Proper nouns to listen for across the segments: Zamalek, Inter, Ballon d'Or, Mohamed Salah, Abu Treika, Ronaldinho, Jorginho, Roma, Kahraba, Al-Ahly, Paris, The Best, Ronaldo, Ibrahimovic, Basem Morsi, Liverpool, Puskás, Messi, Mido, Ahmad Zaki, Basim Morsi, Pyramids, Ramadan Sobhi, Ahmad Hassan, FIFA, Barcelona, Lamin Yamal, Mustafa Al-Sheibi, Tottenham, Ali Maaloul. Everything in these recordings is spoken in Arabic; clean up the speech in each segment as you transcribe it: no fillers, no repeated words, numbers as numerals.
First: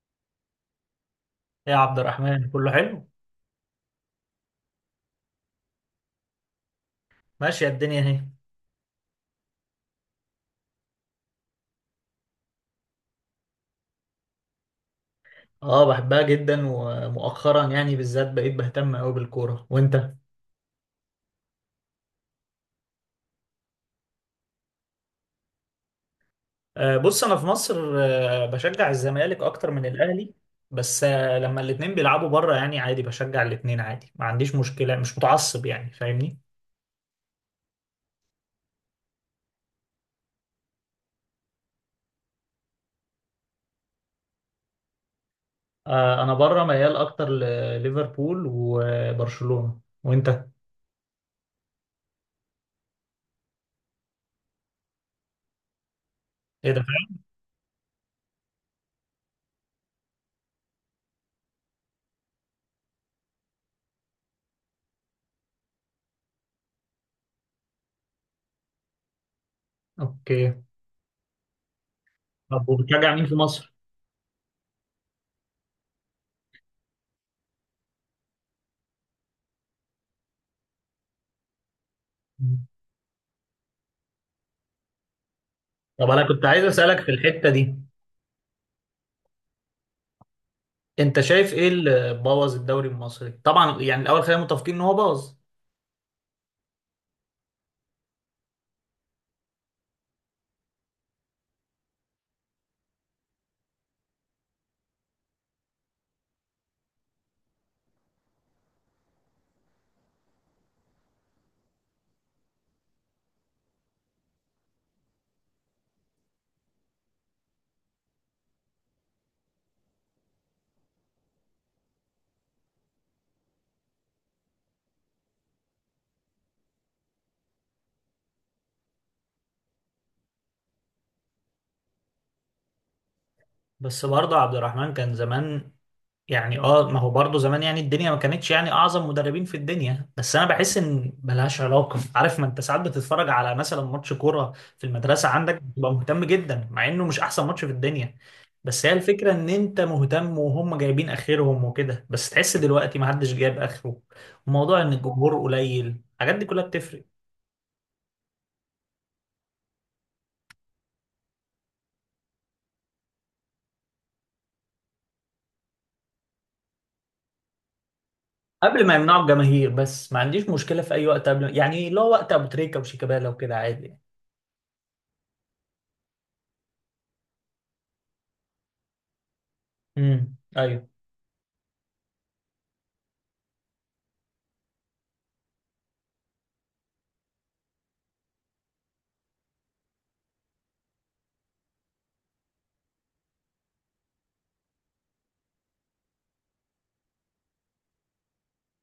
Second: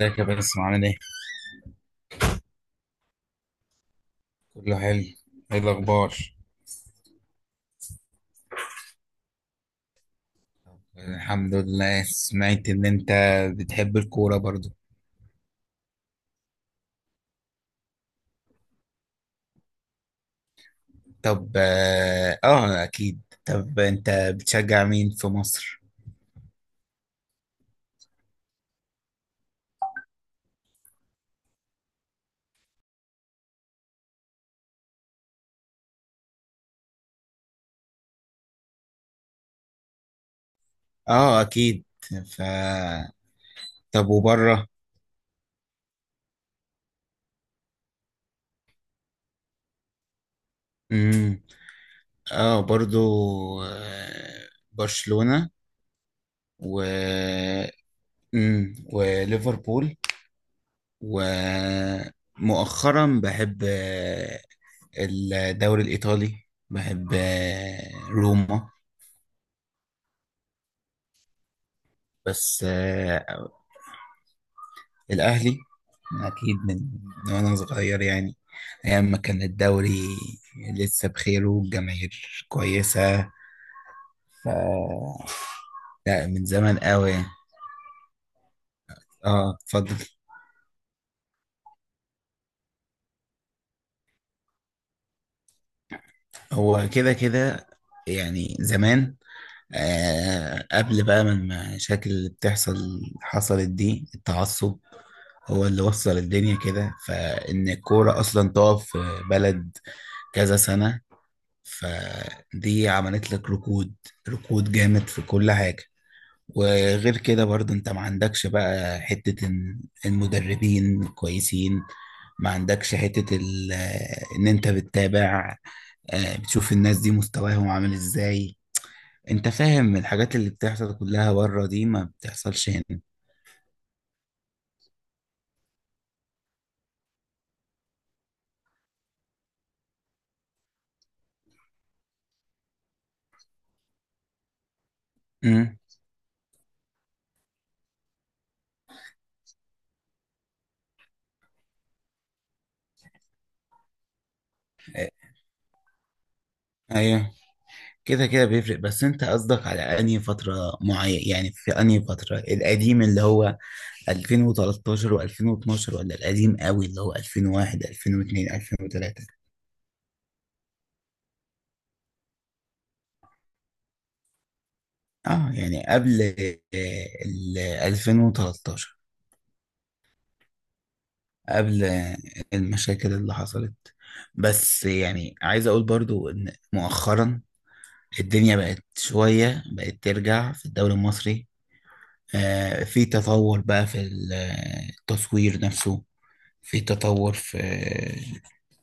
ازيك يا باسم عامل ايه؟ إيه يا عبد الرحمن، كله حلو. كله حلو. ايه الأخبار؟ ماشية الدنيا اهي. الحمد لله. سمعت إن أنت بتحب الكورة برضو. اه بحبها جدا، ومؤخرا يعني بالذات بقيت بهتم قوي بالكورة. وانت؟ طب أكيد. طب أنت بتشجع مين في مصر؟ آه بص، انا في مصر آه بشجع الزمالك اكتر من الاهلي، بس آه لما الاتنين بيلعبوا بره يعني عادي بشجع الاتنين عادي، ما عنديش مشكلة، مش متعصب يعني، فاهمني؟ اه، أكيد. ف طب وبره؟ آه انا بره ميال اكتر لليفربول وبرشلونة. وانت؟ امم اه، برضو، برشلونة ايه و ده! وليفربول، ومؤخرا بحب الدوري الإيطالي. بحب روما. اوكي. بس طب وبتشجع مين في مصر؟ الأهلي، أكيد من وأنا صغير يعني، أيام ما كان الدوري لسه بخير والجماهير كويسة. ف طب لا، انا كنت من عايز زمان اسالك في قوي. الحته دي، اه، اتفضل. انت شايف ايه اللي بوظ الدوري المصري؟ طبعا يعني الاول خلينا متفقين ان هو بوظ. هو كده كده، يعني زمان. قبل بقى، من المشاكل اللي بتحصل حصلت دي التعصب، هو اللي وصل الدنيا كده، فإن الكورة أصلا تقف في بلد كذا سنة. فدي عملت لك ركود، ركود جامد في كل حاجة. وغير كده برضه انت ما عندكش بقى حتة ان المدربين كويسين. ما عندكش حتة ان انت بتتابع، بتشوف الناس دي مستواهم عامل ازاي. انت فاهم الحاجات اللي بتحصل كلها بره دي ما بتحصلش هنا. بس برضه عبد الرحمن، كان زمان يعني اه ما هو برضه زمان يعني الدنيا ما كانتش يعني اعظم مدربين في الدنيا، بس انا بحس ان ملهاش علاقه، عارف؟ ما انت ساعات بتتفرج على مثلا ماتش كوره في المدرسه عندك، امم بتبقى مهتم جدا مع انه مش احسن ماتش في الدنيا. بس هي الفكره ان انت مهتم وهم جايبين اخرهم وكده، بس تحس دلوقتي ما حدش جايب اخره. وموضوع ان الجمهور قليل، الحاجات دي كلها بتفرق. ايوه، كده كده بيفرق. بس انت قصدك على انهي فترة معين، يعني في انهي فترة القديم اللي هو 2013 و2012 ولا القديم قوي اللي هو 2001 2002 قبل ما يمنعوا 2003؟ الجماهير. بس ما عنديش مشكله في اي وقت قبل، يعني لو وقت ابو تريكه وشيكابالا وكده عادي يعني. اه، يعني قبل ال 2013، امم، ايوه. قبل المشاكل اللي حصلت. بس يعني عايز اقول برضو ان مؤخرا الدنيا بقت شوية، بقت ترجع في الدوري المصري. في تطور بقى في التصوير نفسه. في تطور في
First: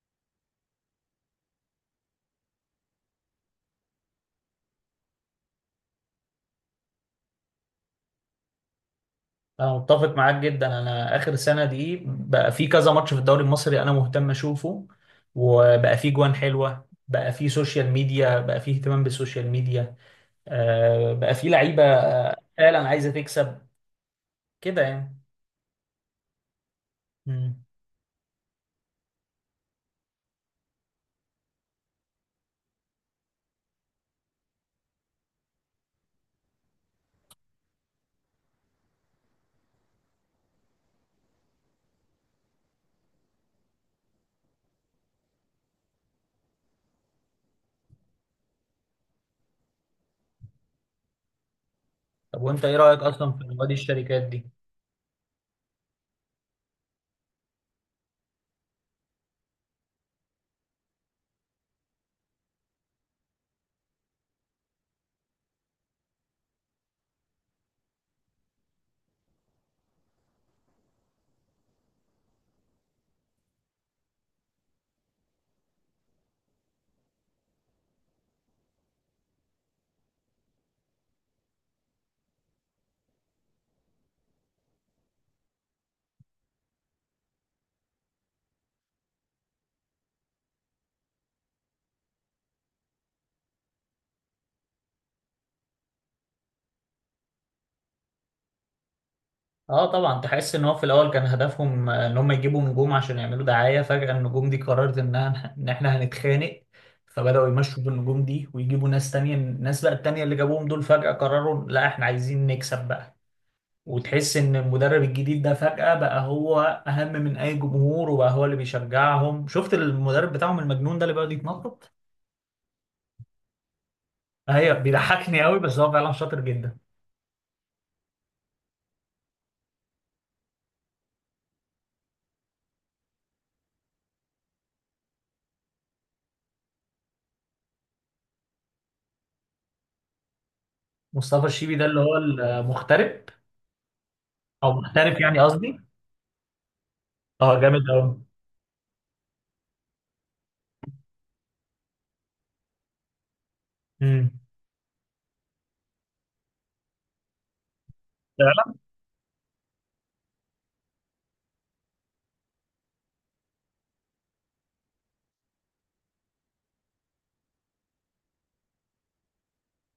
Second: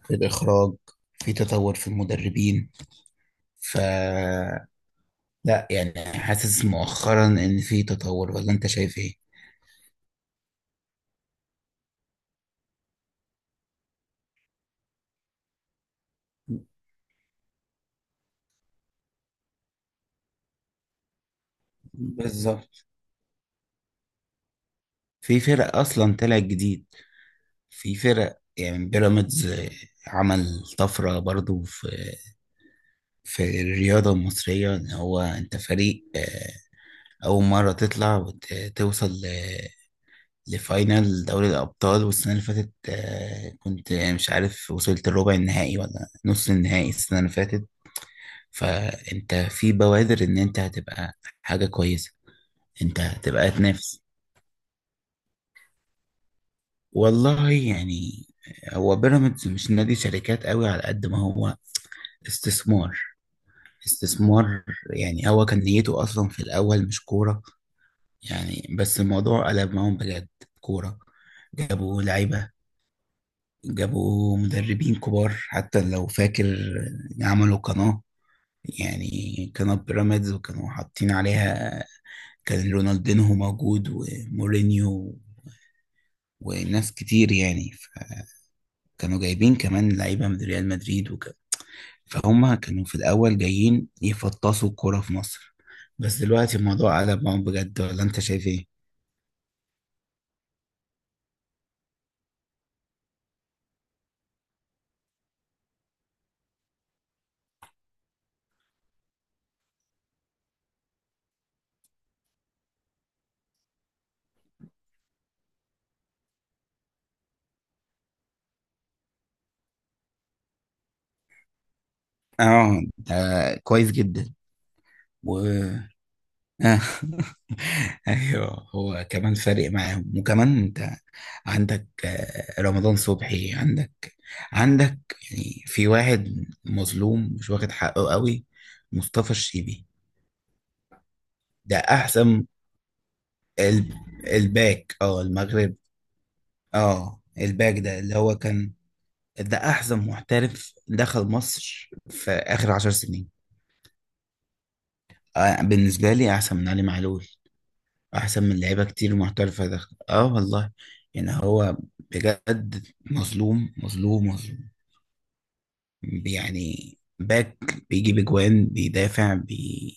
الإخراج. في تطور في المدربين. ف لا يعني، حاسس مؤخرا إن في تطور ولا أنت شايف إيه؟ انا متفق معاك جدا. انا اخر سنه دي بقى في كذا ماتش في الدوري المصري انا مهتم اشوفه. وبقى في جوان حلوه، بقى في سوشيال ميديا، بقى في اهتمام بالسوشيال ميديا. آه بقى في لعيبه بالظبط، فعلا عايزه تكسب كده يعني. في فرق أصلا طلعت جديد. امم. في فرق يعني بيراميدز، عمل طفرة برضو في الرياضة المصرية. إن هو أنت فريق أول مرة تطلع وتوصل لفاينل دوري الأبطال. والسنة اللي فاتت كنت مش عارف وصلت الربع النهائي ولا نص النهائي السنة اللي فاتت. فأنت في بوادر إن أنت هتبقى حاجة كويسة، طب وانت ايه رايك أنت اصلا في هتبقى نوادي تنافس. الشركات دي؟ والله يعني، هو بيراميدز مش نادي شركات قوي على قد ما هو استثمار، استثمار. يعني هو كان نيته أصلا في الأول مش كورة يعني، بس الموضوع قلب معاهم بجد كورة. جابوا لعيبة، جابوا مدربين كبار، حتى لو فاكر. عملوا قناة، يعني قناة بيراميدز، وكانوا حاطين عليها كان رونالدينهو موجود ومورينيو وناس كتير. يعني فكانوا جايبين كمان لعيبة من ريال مدريد وكده. فهم كانوا في الأول جايين يفطسوا الكورة في مصر، بس دلوقتي الموضوع قلب معاهم بجد ولا أنت شايف إيه؟ اه طبعا، تحس ان هو في الاول كان هدفهم ان هم يجيبوا نجوم عشان يعملوا دعايه. فجاه النجوم دي قررت انها ان احنا هنتخانق، فبداوا يمشوا بالنجوم دي ويجيبوا ناس تانية. الناس بقى التانية اللي جابوهم دول فجاه قرروا لا احنا عايزين نكسب بقى. وتحس ان المدرب الجديد ده فجاه بقى هو اهم من اي جمهور، وبقى هو اللي بيشجعهم. شفت المدرب بتاعهم المجنون ده اللي بيقعد يتنطط؟ آه ده كويس جدا، هي و بيضحكني قوي، بس هو فعلا شاطر جدا. آه. ايوه، هو كمان فارق معاهم، وكمان انت عندك رمضان صبحي. عندك يعني في واحد مظلوم مش واخد حقه قوي، مصطفى الشيبي. مصطفى الشيبي ده ده اللي هو احسن المغترب، الب... او الباك، محترف يعني المغرب. قصدي. اه، اه الباك جامد ده اللي هو كان، ده احسن محترف دخل مصر في اخر عشر سنين. قوي. بالنسبه لي احسن من علي معلول، احسن لا من لا. لعيبه كتير محترفه دخل. اه والله يعني، هو بجد مظلوم مظلوم مظلوم. يعني باك بيجيب اجوان، بيدافع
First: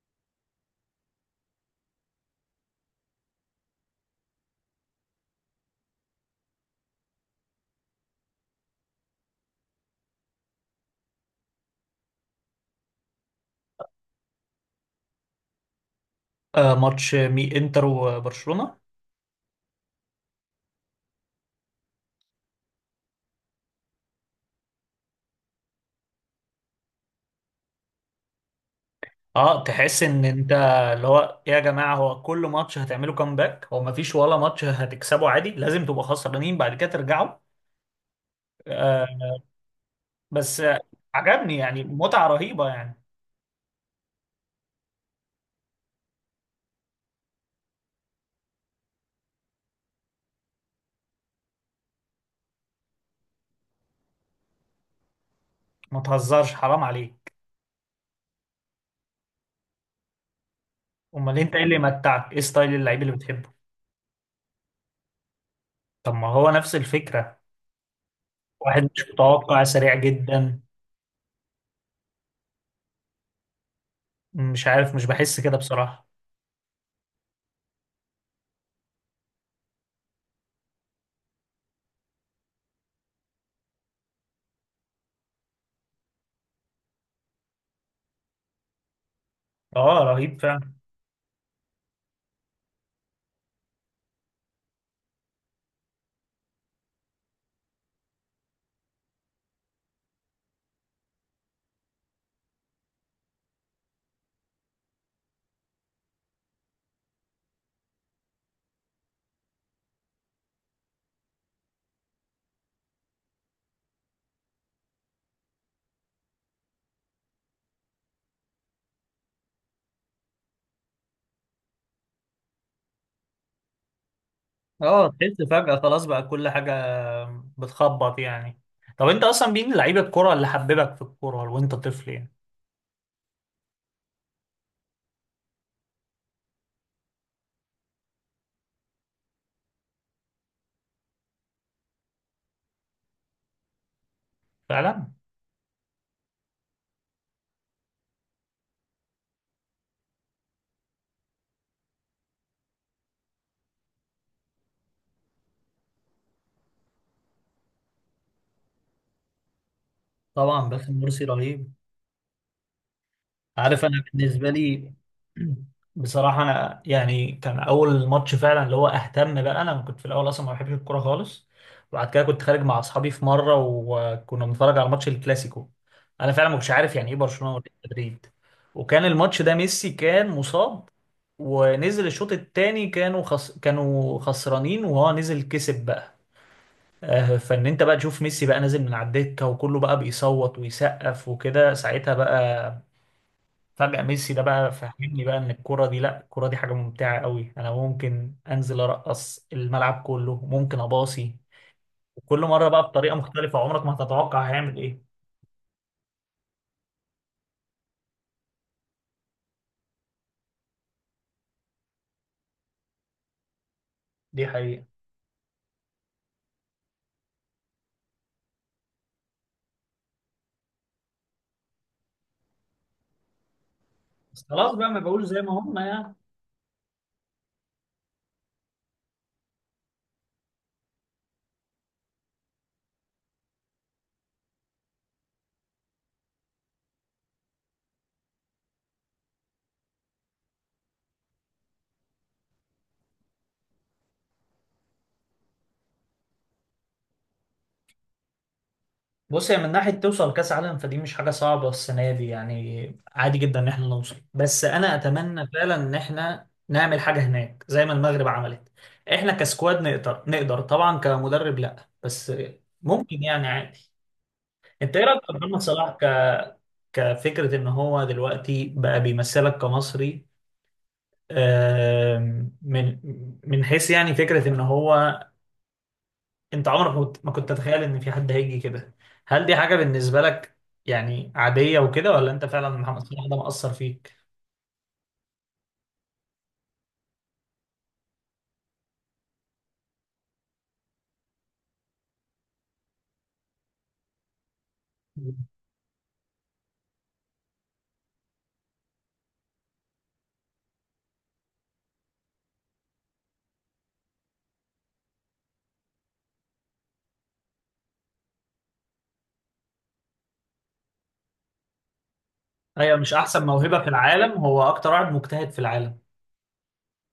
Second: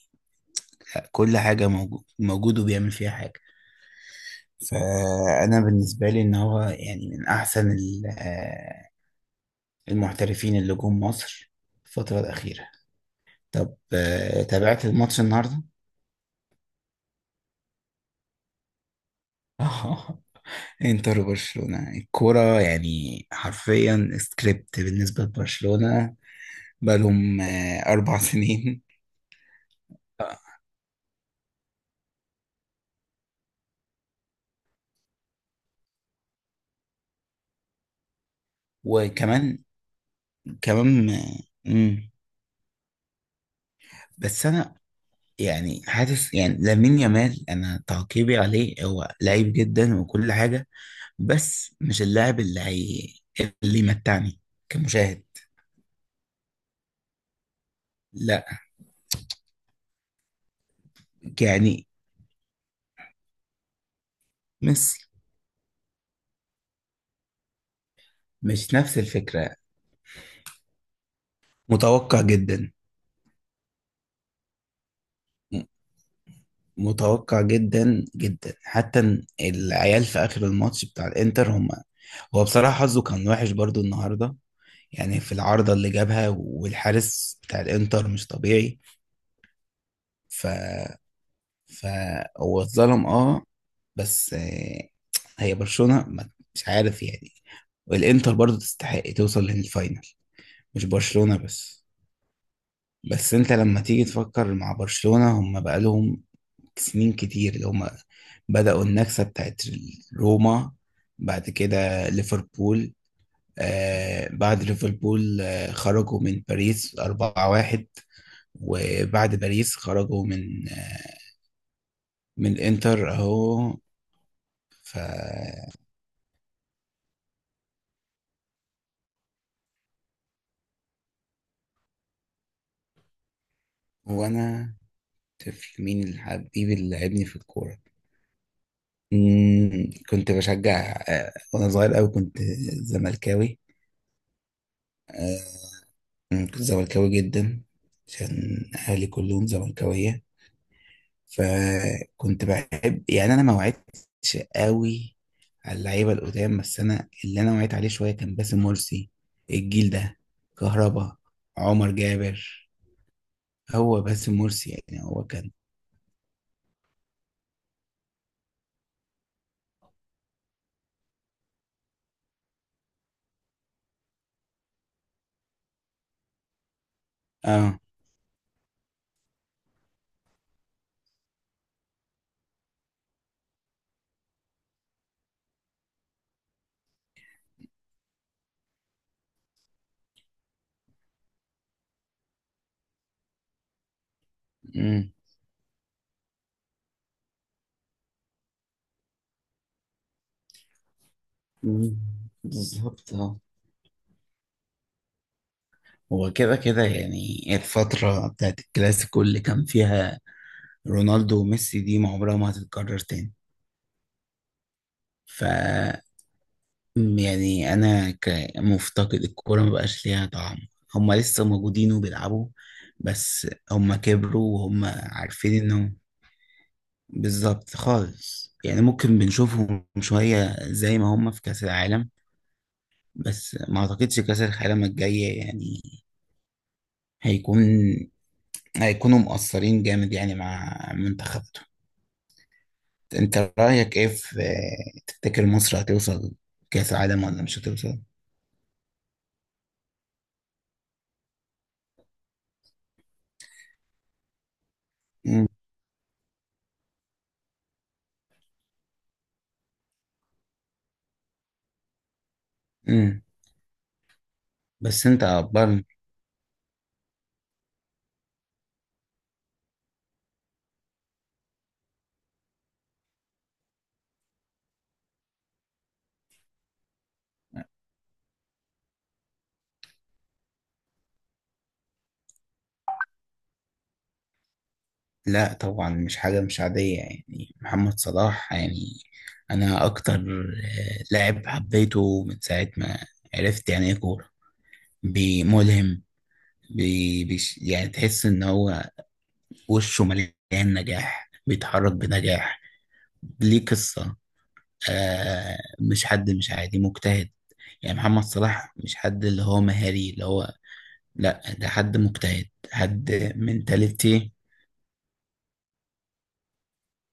لا، كل حاجة موجود موجود وبيعمل فيها حاجة. فأنا بالنسبة لي إن هو يعني من أحسن المحترفين اللي جم مصر الفترة الأخيرة. طب تابعت الماتش النهاردة؟ ماتش مي انتر وبرشلونة. انتر وبرشلونة. الكورة يعني حرفيا سكريبت بالنسبة لبرشلونة، بقالهم أربع سنين. اه تحس ان آه، انت، اللي هو إيه يا جماعة، هو كل ماتش هتعملوا كامباك؟ هو مفيش ولا ماتش هتكسبه عادي؟ لازم تبقوا خسرانين بعد كده ترجعوا. آه. وكمان، بس آه، كمان عجبني، يعني مم. متعة رهيبة يعني. بس انا يعني حاسس يعني لامين يامال، انا تعقيبي عليه هو لعيب جدا وكل حاجه، بس مش اللاعب اللي هي اللي يمتعني كمشاهد. ما تهزرش، حرام عليك. لا امال انت ايه اللي يعني متعك؟ ايه ستايل اللعيب اللي بتحبه؟ ميسي، طب ما هو نفس الفكرة. مش واحد نفس مش الفكره. متوقع، سريع جدا. متوقع جدا، مش عارف، مش بحس كده م- بصراحة. متوقع جدا جدا. حتى العيال في اخر الماتش بتاع الانتر، هم، هو بصراحه حظه كان وحش برضو النهارده، يعني في العارضه اللي جابها، والحارس بتاع الانتر مش طبيعي. اه رهيب ف فعلا. فهو اتظلم اه، بس هي برشلونة مش عارف يعني، والانتر برضو تستحق توصل للفاينل، مش برشلونة بس. بس انت لما تيجي تفكر مع برشلونة، هم بقالهم سنين كتير اللي هم بدأوا النكسة بتاعت روما، بعد كده ليفربول. بعد ليفربول خرجوا من باريس 4-1، وبعد باريس خرجوا من من الانتر اهو. ف اه تحس فجأة خلاص بقى كل حاجة بتخبط يعني. طب انت اصلا مين لعيب الكرة اللي حببك في الكرة وانت طفل يعني؟ وانا طفل، مين اللي حبيبي اللي لعبني في الكوره؟ كنت بشجع وانا صغير قوي كنت زملكاوي. فعلا. آه، كنت زملكاوي جدا عشان اهلي كلهم زملكاويه. فكنت بحب يعني، انا ما وعدتش قوي على اللعيبه القدام، بس انا اللي انا وعيت عليه شويه كان باسم مرسي. الجيل ده طبعا باسم كهربا، مرسي رهيب. عمر جابر. عارف، هو انا باسم بالنسبة مرسي لي يعني هو كان بصراحة انا يعني كان اول ماتش فعلا اللي هو اهتم بقى. انا كنت في الاول اصلا ما بحبش الكرة خالص، وبعد كده كنت خارج مع اصحابي في مرة وكنا بنتفرج على ماتش الكلاسيكو. انا فعلا ما كنتش عارف يعني ايه برشلونة وريال اه مدريد. وكان الماتش ده ميسي كان مصاب، ونزل الشوط التاني كانوا كانوا خسرانين وهو نزل كسب بقى. فان انت بقى تشوف ميسي بقى نازل من على الدكه وكله بقى بيصوت ويسقف وكده، ساعتها بقى فجأة ميسي ده بقى امم فهمني بقى ان الكرة دي، لا الكرة دي حاجة ممتعة قوي، انا ممكن انزل ارقص الملعب كله، ممكن اباصي. وكل مرة بقى بالظبط، بطريقة اه. مختلفة، عمرك ما هتتوقع هيعمل ايه. هو كده كده، يعني الفترة بتاعت الكلاسيكو اللي كان فيها رونالدو وميسي دي ما عمرها ما هتتكرر تاني. دي حقيقة. ف يعني أنا كمفتقد الكورة، ما بقاش ليها طعم. هما لسه موجودين وبيلعبوا، بس هما بس كبروا خلاص وهما بقى ما بقول زي ما عارفين هم إنهم، يعني. بالظبط خالص، يعني ممكن بنشوفهم شوية زي ما هما في كأس العالم، بس ما أعتقدش كأس العالم الجاية يعني هيكون، هيكونوا مقصرين جامد، يعني مع منتخب. انت رأيك ايه في تفتكر مصر هتوصل كأس العالم ولا مش هتوصل؟ بص، هي من ناحية توصل كأس عالم فدي مش حاجة صعبة. السنة دي يعني عادي جدا إن إحنا نوصل، بس أنا أتمنى مم. فعلا إن إحنا نعمل حاجة هناك زي ما المغرب عملت. إحنا كسكواد نقدر، نقدر طبعا. كمدرب لأ، بس مم. ممكن يعني عادي. أنت إيه بس رأيك انت في محمد برضه، صلاح كفكرة إن هو دلوقتي بقى بيمثلك كمصري؟ من من حيث يعني فكرة إن هو، انت عمرك ما كنت تتخيل ان في حد هيجي كده. هل دي حاجة بالنسبة لك يعني عادية وكده، ولا انت فعلا محمد صلاح ده مأثر فيك؟ لا طبعا مش حاجة، مش عادية يعني محمد صلاح، يعني انا اكتر لاعب حبيته من ساعة ما عرفت يعني ايه كورة. ملهم، بيش يعني تحس ان هو وشه مليان نجاح، بيتحرك بنجاح. ليه قصة، مش حد، مش عادي، مجتهد. يعني محمد صلاح مش حد اللي هو مهاري اللي هو، لا ده حد مجتهد، ايوه، مش حد احسن موهبة في منتاليتي. العالم، هو اكتر واحد مجتهد في العالم.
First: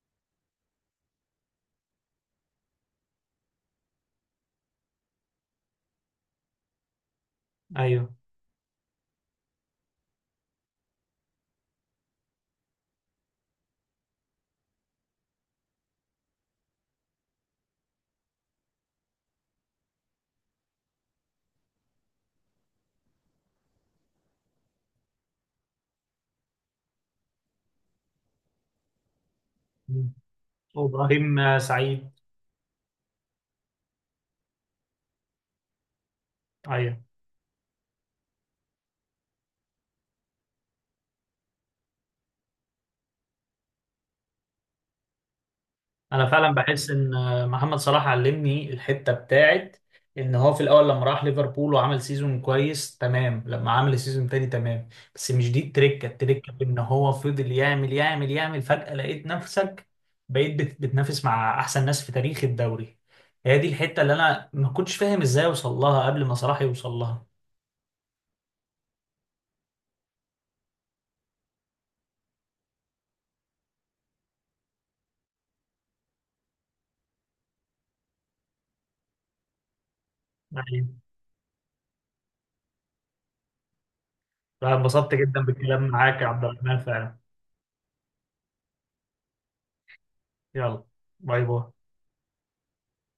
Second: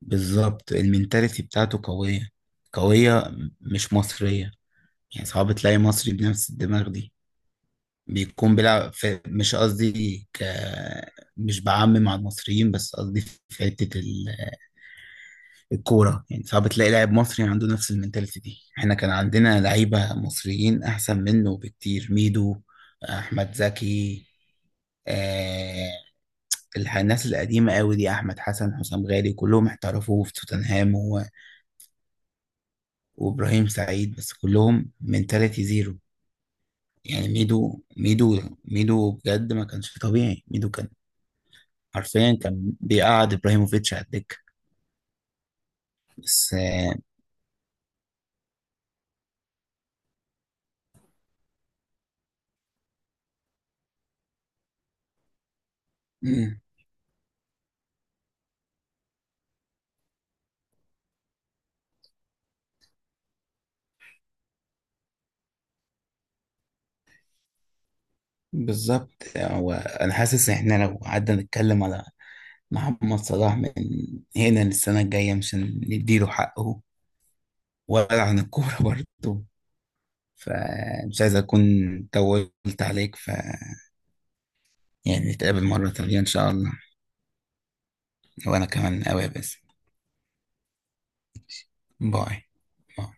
بالظبط، المنتاليتي بتاعته قوية، قوية، مش مصرية. يعني صعب تلاقي مصري بنفس الدماغ دي ايوه. بيكون بيلعب في، مش قصدي مش بعمم مع المصريين، بس قصدي في حتة الكورة، يعني صعب تلاقي لاعب مصري عنده نفس المنتاليتي دي. احنا كان عندنا لعيبة مصريين أحسن منه بكتير، ميدو، أحمد زكي، آه الناس القديمة قوي دي، أحمد حسن، حسام غالي، كلهم مم. احترفوا في توتنهام وابراهيم سعيد. وإبراهيم سعيد. بس كلهم منتاليتي زيرو. ايوه. يعني ميدو ميدو ميدو بجد ما كانش طبيعي، ميدو كان حرفيا كان بيقعد إبراهيموفيتش على الدكة. انا فعلا بس بحس ان محمد صلاح علمني الحته بتاعت ان هو في الاول لما راح ليفربول وعمل سيزون كويس تمام، لما عمل سيزون تاني تمام، بس مش دي التركه. التركه آه في ان هو فضل يعمل يعمل يعمل، فجاه لقيت نفسك بقيت بتنافس مع احسن ناس في تاريخ الدوري. هي دي الحته اللي انا ما كنتش فاهم ازاي اوصل لها قبل ما صلاح يوصل لها. بالظبط. هو انا حاسس ان احنا لو قعدنا نتكلم على محمد صلاح من هنا للسنه الجايه مش هنديله حقه، ولا عن الكوره برضه. يعني فمش عايز اكون طولت عليك. أنا انبسطت يعني جدا نتقابل بالكلام مره تانية معاك ان يا عبد شاء الله، الرحمن فعلا. وانا كمان قوي. بس، يلا، باي باي. باي باي.